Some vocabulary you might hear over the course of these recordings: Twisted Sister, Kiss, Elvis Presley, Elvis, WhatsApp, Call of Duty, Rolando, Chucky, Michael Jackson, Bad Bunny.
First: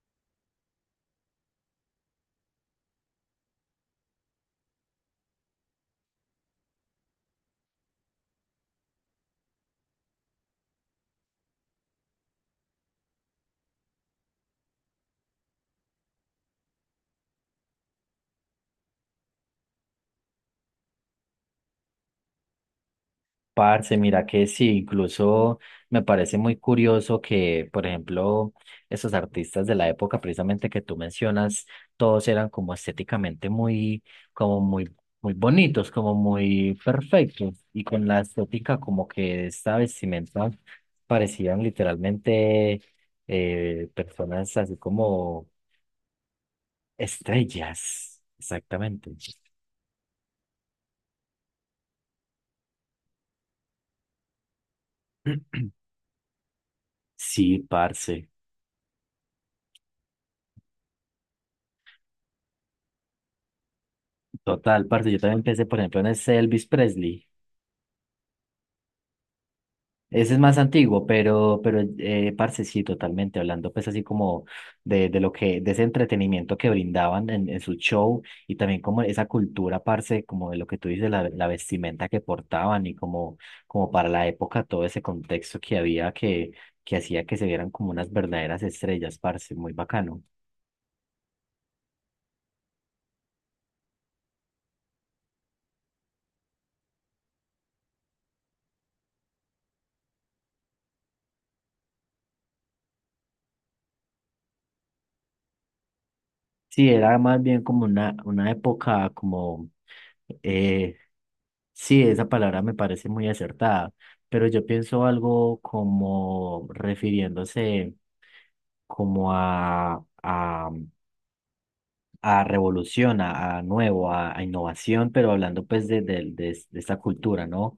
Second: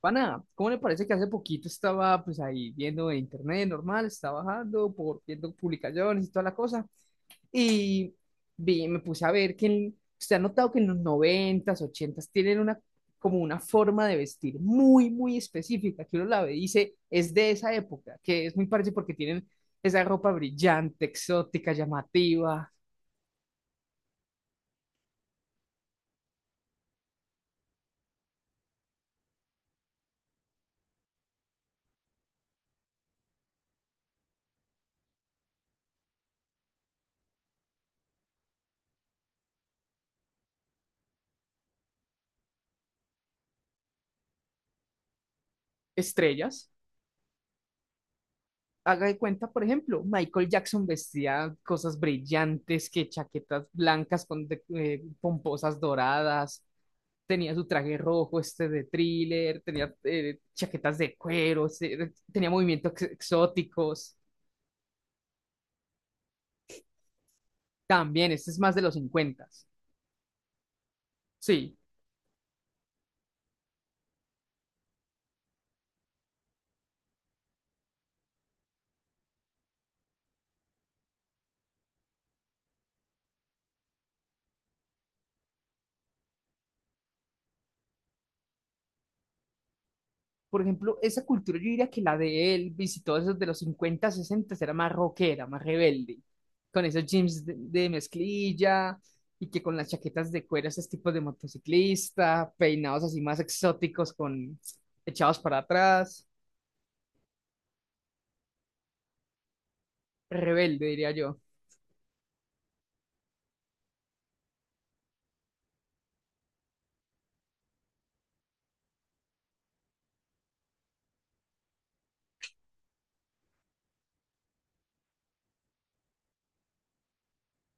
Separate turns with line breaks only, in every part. Pana, ¿cómo le parece que hace poquito estaba pues ahí viendo en internet normal, estaba bajando, por, viendo publicaciones y toda la cosa? Y vi, me puse a ver que usted ha notado que en los noventas, ochentas tienen una como una forma de vestir muy específica, que uno la ve y dice, es de esa época, que es muy parecido porque tienen esa ropa brillante, exótica, llamativa,
Parce, mira que sí, incluso me parece muy curioso que, por ejemplo, esos artistas de la época precisamente que tú mencionas, todos eran como estéticamente muy, como muy, muy bonitos, como muy perfectos, y con la estética como que esta vestimenta parecían literalmente personas así como
estrellas.
estrellas,
Haga
exactamente.
de cuenta, por ejemplo, Michael Jackson vestía cosas brillantes, que chaquetas blancas con pomposas doradas, tenía
Sí,
su traje
parce,
rojo este de Thriller, tenía chaquetas de cuero, tenía movimientos exóticos.
total, parce, yo también pensé, por ejemplo, en ese Elvis Presley.
También, este es más de los 50.
Ese es más antiguo, pero,
Sí,
pero, parce, sí, totalmente hablando, pues así como de lo que, de ese entretenimiento que brindaban en su show y también como esa cultura, parce, como de lo que tú dices, la vestimenta que portaban y como, como para la época todo ese contexto que había que hacía que se vieran como unas verdaderas estrellas, parce, muy bacano.
por ejemplo, esa cultura yo diría que la de Elvis y todos esos de los 50 60 era más rockera, más rebelde, con esos jeans de mezclilla y que con las chaquetas de cuero, esos tipos de motociclista, peinados así más exóticos, con echados para atrás,
Sí, era más bien como una época como.
rebelde,
Eh,
diría yo.
sí, esa palabra me parece muy acertada, pero yo pienso algo como refiriéndose como a revolución, a nuevo, a innovación, pero hablando pues de es- de esta cultura, ¿no?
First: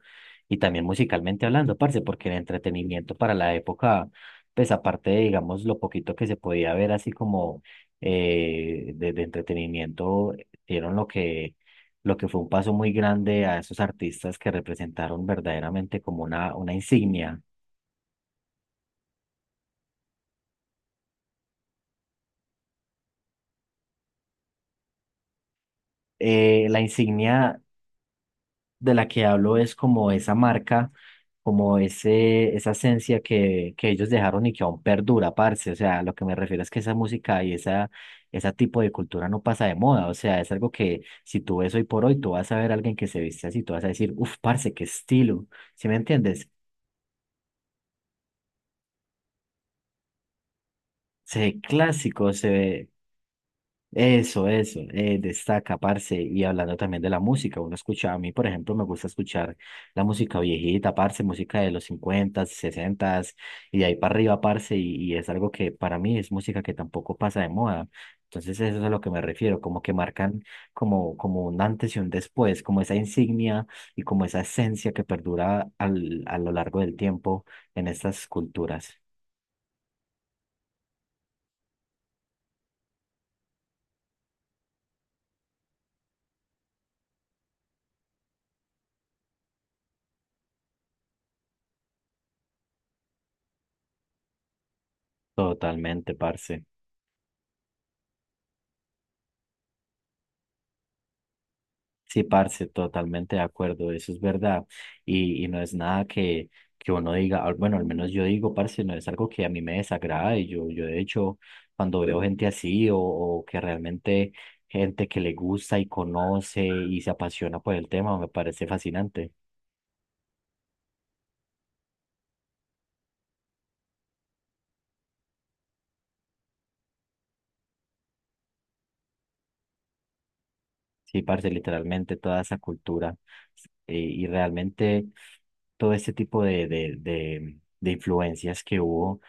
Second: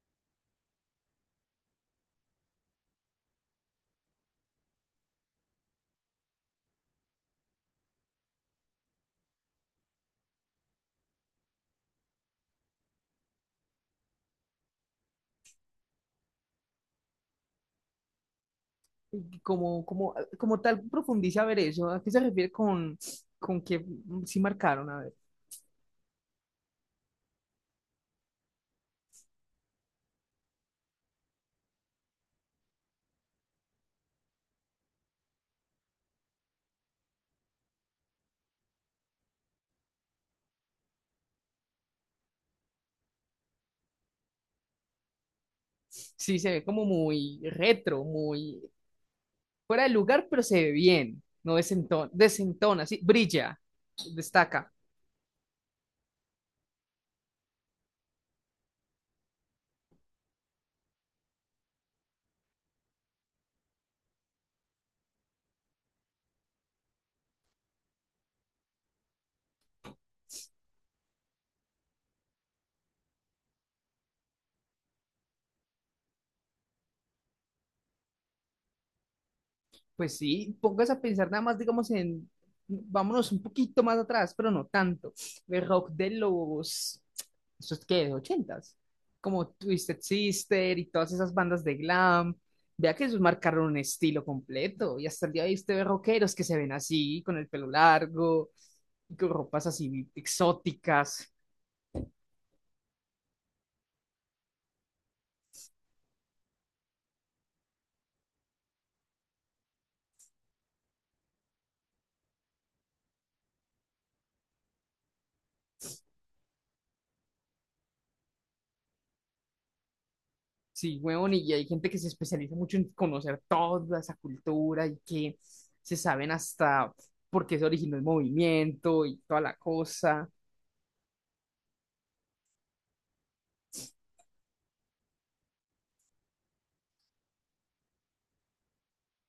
Y también musicalmente hablando, parce, porque el entretenimiento para la época, pues aparte de, digamos, lo poquito que se podía ver así como de entretenimiento, dieron lo que fue un paso muy grande a esos artistas que representaron verdaderamente como una insignia.
Y como, como, como tal, profundiza a ver eso. ¿A qué se refiere con que sí marcaron? A ver.
La insignia de la que hablo es como esa marca, como ese, esa esencia que ellos dejaron y que aún perdura, parce. O sea, lo que me refiero es que esa música y esa, ese tipo de cultura no pasa de moda. O sea, es algo que si tú ves hoy por hoy, tú vas a ver a alguien que se viste así, tú vas a decir, uff, parce, qué estilo. ¿Sí me
Sí,
entiendes?
se ve como muy retro, muy fuera del lugar, pero se ve bien,
Se
no
ve
desentona,
clásico, se
desentona,
ve.
sí, brilla,
Eso,
destaca.
eso, destaca, parce, y hablando también de la música, uno escucha, a mí, por ejemplo, me gusta escuchar la música viejita, parce, música de los 50, 60 y de ahí para arriba, parce, y es algo que para mí es música que tampoco pasa de moda. Entonces, eso es a lo que me refiero, como que marcan como, como un antes y un después, como esa insignia y como esa esencia que perdura al, a lo largo del tiempo en estas culturas.
Pues sí, póngase a pensar nada más, digamos, en, vámonos un poquito más atrás, pero no tanto. El rock de los, ¿eso es qué? Ochentas como Twisted Sister y todas esas bandas de glam. Vea que ellos marcaron un estilo completo y hasta el día de hoy usted ve
Totalmente,
rockeros que se
parce.
ven así, con el pelo largo, y con ropas así exóticas.
Sí, parce, totalmente de acuerdo, eso es verdad. Y no es nada que, que uno diga, al- bueno, al menos yo digo, parce, no es algo que a mí me desagrade. Yo de hecho, cuando veo gente así o que realmente gente que le gusta y conoce y se apasiona por el tema, me parece fascinante.
Sí, weón, y hay gente que se especializa mucho en conocer toda esa cultura y que se saben hasta por qué se originó el movimiento y toda la cosa.
Sí, parce, literalmente toda esa cultura y realmente todo este tipo de influencias que hubo,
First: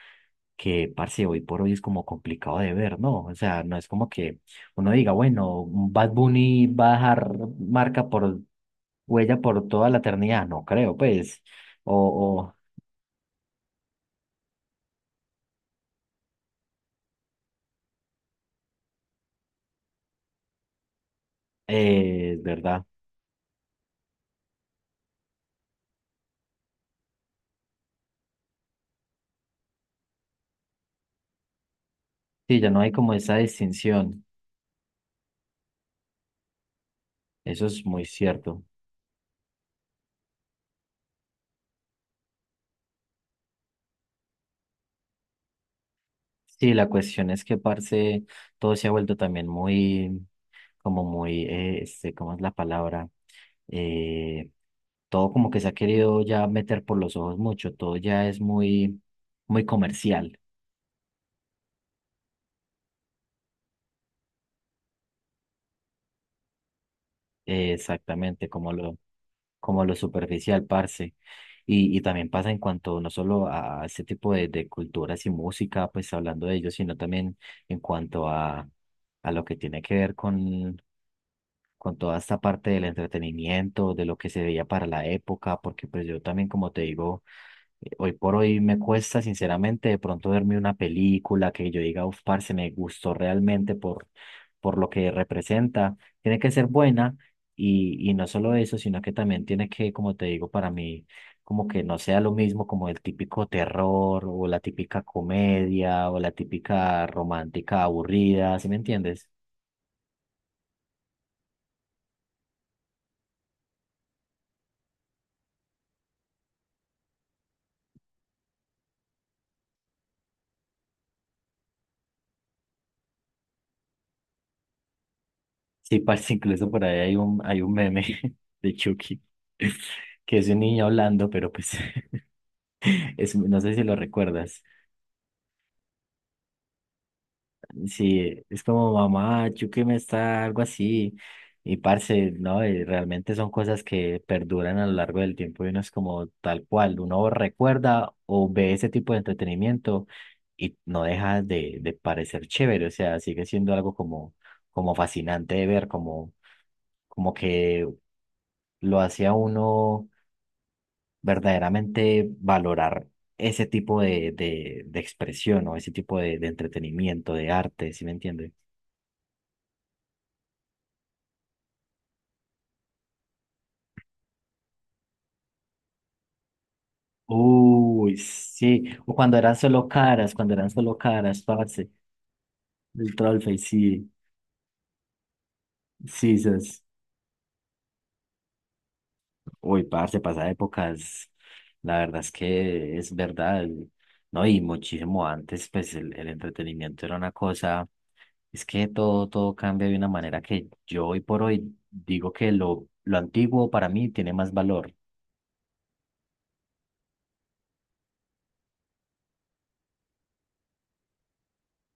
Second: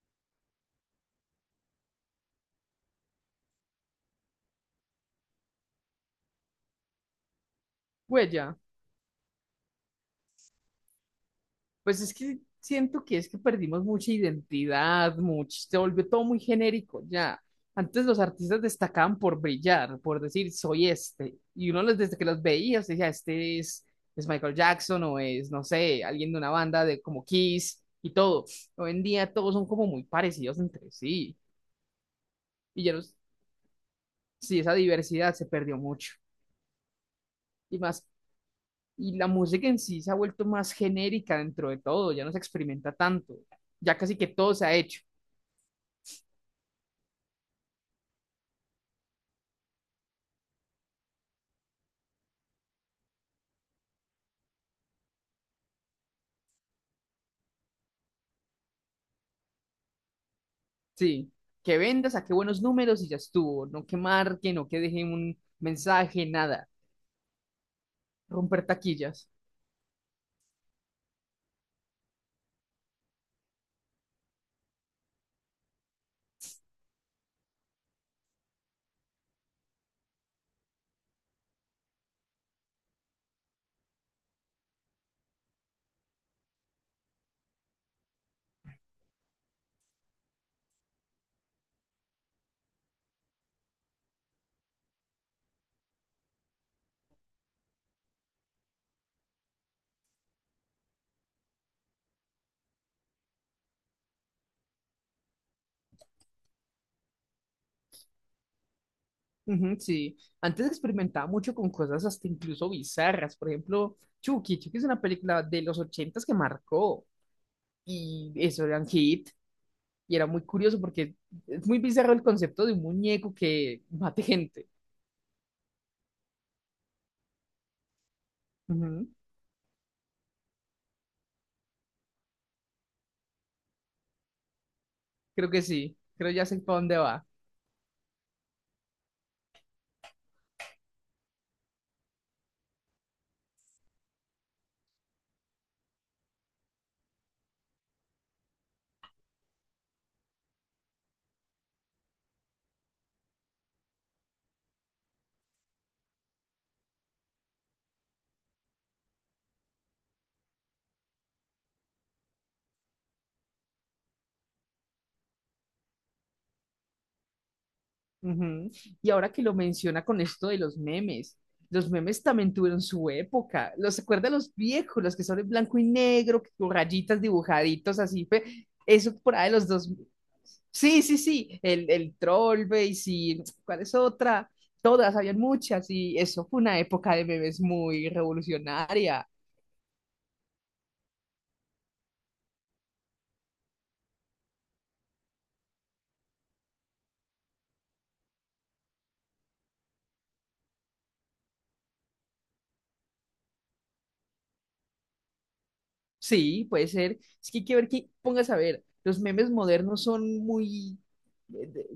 que parce, hoy por hoy es como complicado de ver, ¿no? O sea, no es como que uno diga, bueno, un Bad Bunny va a dejar marca por
Huella.
huella por toda la eternidad, no creo, pues,
Pues es que
o
siento que es que perdimos mucha identidad, mucho, se volvió todo muy genérico ya. Antes los artistas destacaban por brillar, por decir soy este, y uno desde que los
es
veía,
verdad,
usted decía, este es Michael Jackson o es, no sé, alguien de una banda de como Kiss y todo. Hoy en día todos son como muy parecidos entre sí,
sí, ya no
y
hay
ya no,
como esa distinción,
sí, esa diversidad se perdió mucho.
eso
Y
es muy
más,
cierto.
y la música en sí se ha vuelto más genérica dentro de todo, ya no se experimenta tanto, ya casi que todo se ha hecho.
Sí, la cuestión es que, parce, todo se ha vuelto también muy como muy, este, ¿cómo es la palabra? Eh, Todo como que se ha querido ya meter por los ojos mucho, todo ya es muy, muy comercial,
Sí, que venda, saque buenos números y ya estuvo. No que marque, no que deje un mensaje, nada.
exactamente,
Romper taquillas.
como lo superficial, parce. Y también pasa en cuanto no solo a este tipo de culturas y música, pues hablando de ellos, sino también en cuanto a lo que tiene que ver con toda esta parte del entretenimiento, de lo que se veía para la época, porque pues yo también, como te digo, hoy por hoy me cuesta sinceramente de pronto verme una película que yo diga, uf, parce, me gustó realmente por lo que representa. Tiene que ser buena y no solo eso, sino que también tiene que, como te digo, para mí, como que no sea lo mismo como el típico terror o la típica comedia o la típica romántica aburrida, ¿sí me entiendes?
Ujú, sí, antes experimentaba mucho con cosas hasta incluso bizarras. Por ejemplo, Chucky. Chucky es una película de los ochentas que marcó. Y eso era un hit. Y era muy curioso porque es muy bizarro el concepto de un muñeco que mate gente.
Sí, parece incluso por ahí hay un meme de
Ujú.
Chucky, que es un niño hablando, pero pues es, no sé si lo recuerdas.
Creo que sí. Creo ya sé para dónde va.
Sí, es como mamá, Chucky me está algo así. Y parce, no, y realmente son cosas que perduran a lo largo del tiempo y uno es como tal cual, uno recuerda o ve ese tipo de entretenimiento y no deja de parecer chévere, o sea, sigue siendo algo como, como fascinante de ver, como, como que lo hacía uno verdaderamente valorar ese tipo de expresión o ese tipo de entretenimiento, de arte, ¿sí me entiende?
Ujú. Y ahora que lo menciona con esto de los memes también tuvieron su época. ¿Los acuerda los viejos, los que son en blanco y negro, que con rayitas dibujaditos
Uy,
así? Fue,
sí, o
eso por
cuando
ahí
eran
de los
solo
dos.
caras, cuando eran solo
Sí, sí,
caras,
sí,
parce,
el Trollface y
el troll
sí,
face,
¿cuál
sí,
es otra? Todas, habían muchas y
sí,
eso fue una
esas.
época de memes muy revolucionaria.
Uy, parce, pasa épocas, la verdad es que es verdad, el- ¿no? Y muchísimo antes, pues el entretenimiento era una cosa, es que todo, todo cambia de una manera que yo hoy por hoy digo que lo antiguo para mí tiene más valor.
Sí, puede ser. Es que hay que ver que, pongas a ver, los memes modernos son muy eh, de,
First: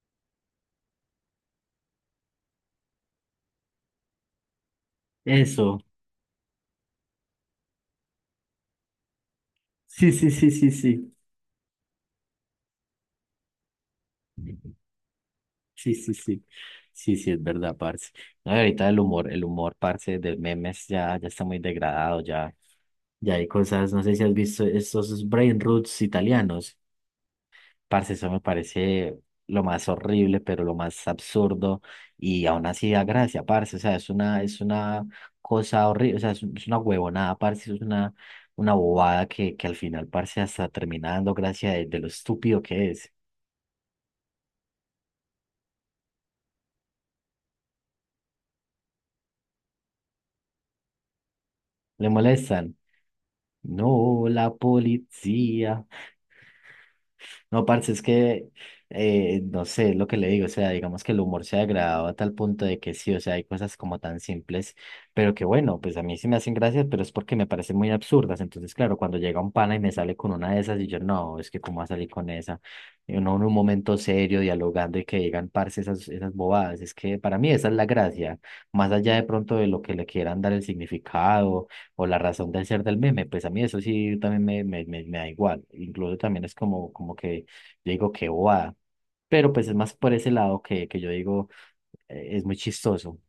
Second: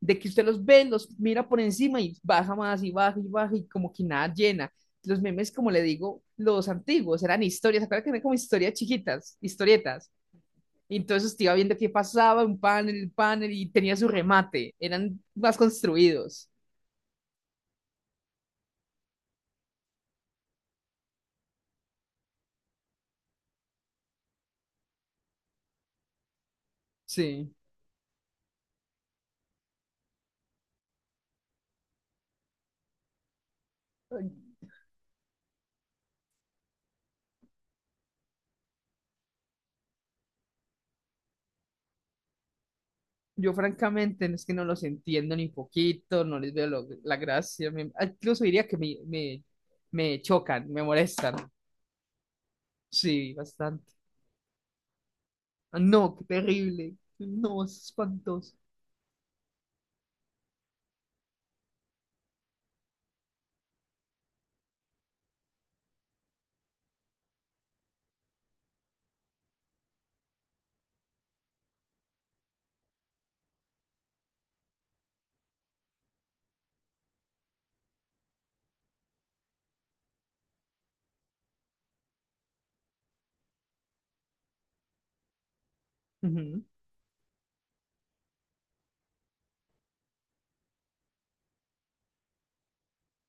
de que usted los ve, los mira por encima y baja más y baja y baja y como que nada llena. Los memes, como
Eso.
le digo, los antiguos eran historias, ¿se que eran como historias chiquitas,
Sí,
historietas?
sí, sí, sí,
Y
sí.
entonces usted iba viendo qué pasaba, un panel y tenía su remate, eran más
Sí, sí, sí.
construidos.
Sí, sí, es verdad, parce. No, y ahorita el humor, parce, de memes ya, ya está muy degradado, ya, ya hay cosas, no sé si has visto estos brain roots italianos.
Sí.
Parce, eso me parece lo más horrible, pero lo más absurdo, y aún así da gracia, parce. O sea, es una cosa horrible, o sea, es, un- es una huevonada, parce, es una bobada que al final, parce, hasta termina dando gracia de lo estúpido que es.
Yo francamente no es que no los entiendo ni poquito, no les veo la gracia. Incluso diría que me chocan, me molestan.
Le molestan.
Sí,
No,
bastante.
la
Ah,
policía.
no, qué terrible.
No,
No, es
parce, es que
espantoso.
no sé es lo que le digo. O sea, digamos que el humor se ha degradado a tal punto de que sí, o sea, hay cosas como tan simples, pero que bueno, pues a mí sí me hacen gracias, pero es porque me parecen muy absurdas. Entonces, claro, cuando llega un pana y me sale con una de esas, y yo, no, es que cómo va a salir con esa. Y uno en un momento serio, dialogando y que digan, parce, esas, esas bobadas. Es que para mí esa es la gracia, más allá de pronto de lo que le quieran dar el significado o la razón del ser del meme, pues a mí eso sí también me da igual. Incluso también es
Ujú.
como, como que yo digo que bobada, pero pues es más por ese lado que yo digo es muy chistoso.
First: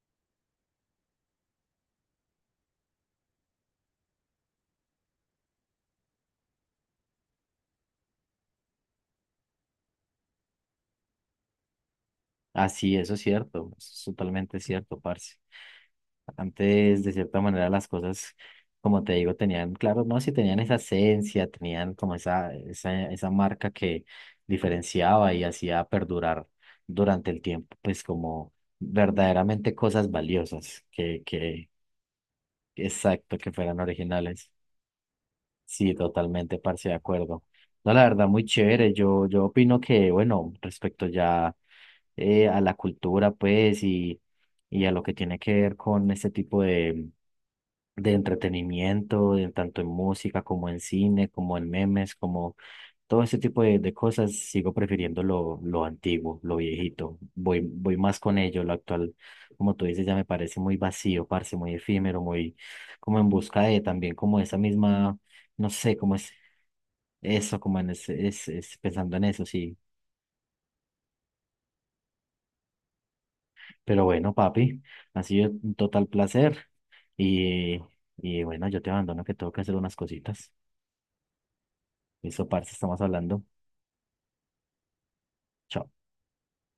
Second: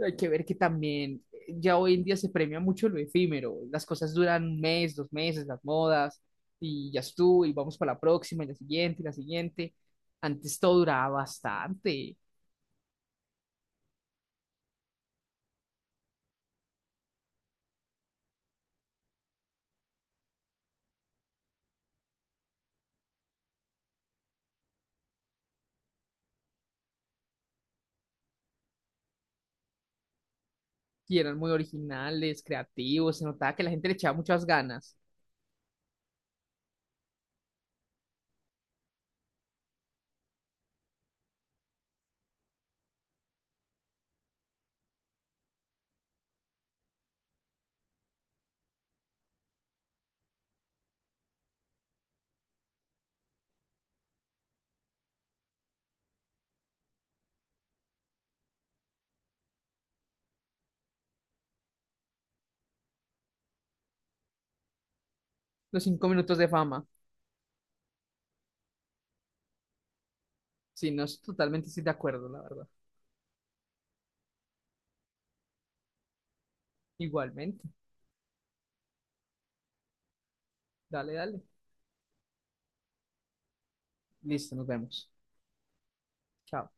Hay que ver que también ya hoy en día se premia mucho lo efímero. Las cosas duran un mes, dos meses, las modas, y ya estuvo, y vamos para la próxima, y la siguiente, y la siguiente. Antes todo duraba bastante
Así, eso es cierto, eso es totalmente cierto, parce. Antes, de cierta manera, las cosas, como te digo, tenían, claro, no, si tenían esa esencia, tenían como esa marca que diferenciaba y hacía perdurar durante el tiempo, pues como verdaderamente cosas valiosas
y eran muy
que,
originales, creativos, se
exacto, que
notaba que la
fueran
gente le echaba muchas
originales.
ganas.
Sí, totalmente, parce, de acuerdo. No, la verdad, muy chévere. Yo opino que, bueno, respecto ya a la cultura, pues, y a lo que tiene que ver con este tipo de entretenimiento, en tanto en música como en cine, como en memes, como todo ese tipo de cosas sigo prefiriendo lo antiguo, lo viejito. Voy, voy más con ello. Lo actual, como tú dices, ya me parece muy vacío, parce, muy efímero, muy como en busca de también como esa misma, no
Los
sé,
cinco
como es
minutos de fama.
eso, como en ese, es pensando en eso, sí.
Sí, no, totalmente estoy de acuerdo, la verdad.
Pero bueno, papi, ha sido un total placer.
Igualmente.
Y, y bueno, yo te abandono que tengo que hacer unas cositas.
Dale, dale.
Eso, parce, estamos hablando.
Listo, nos vemos.
Chao.
Chao.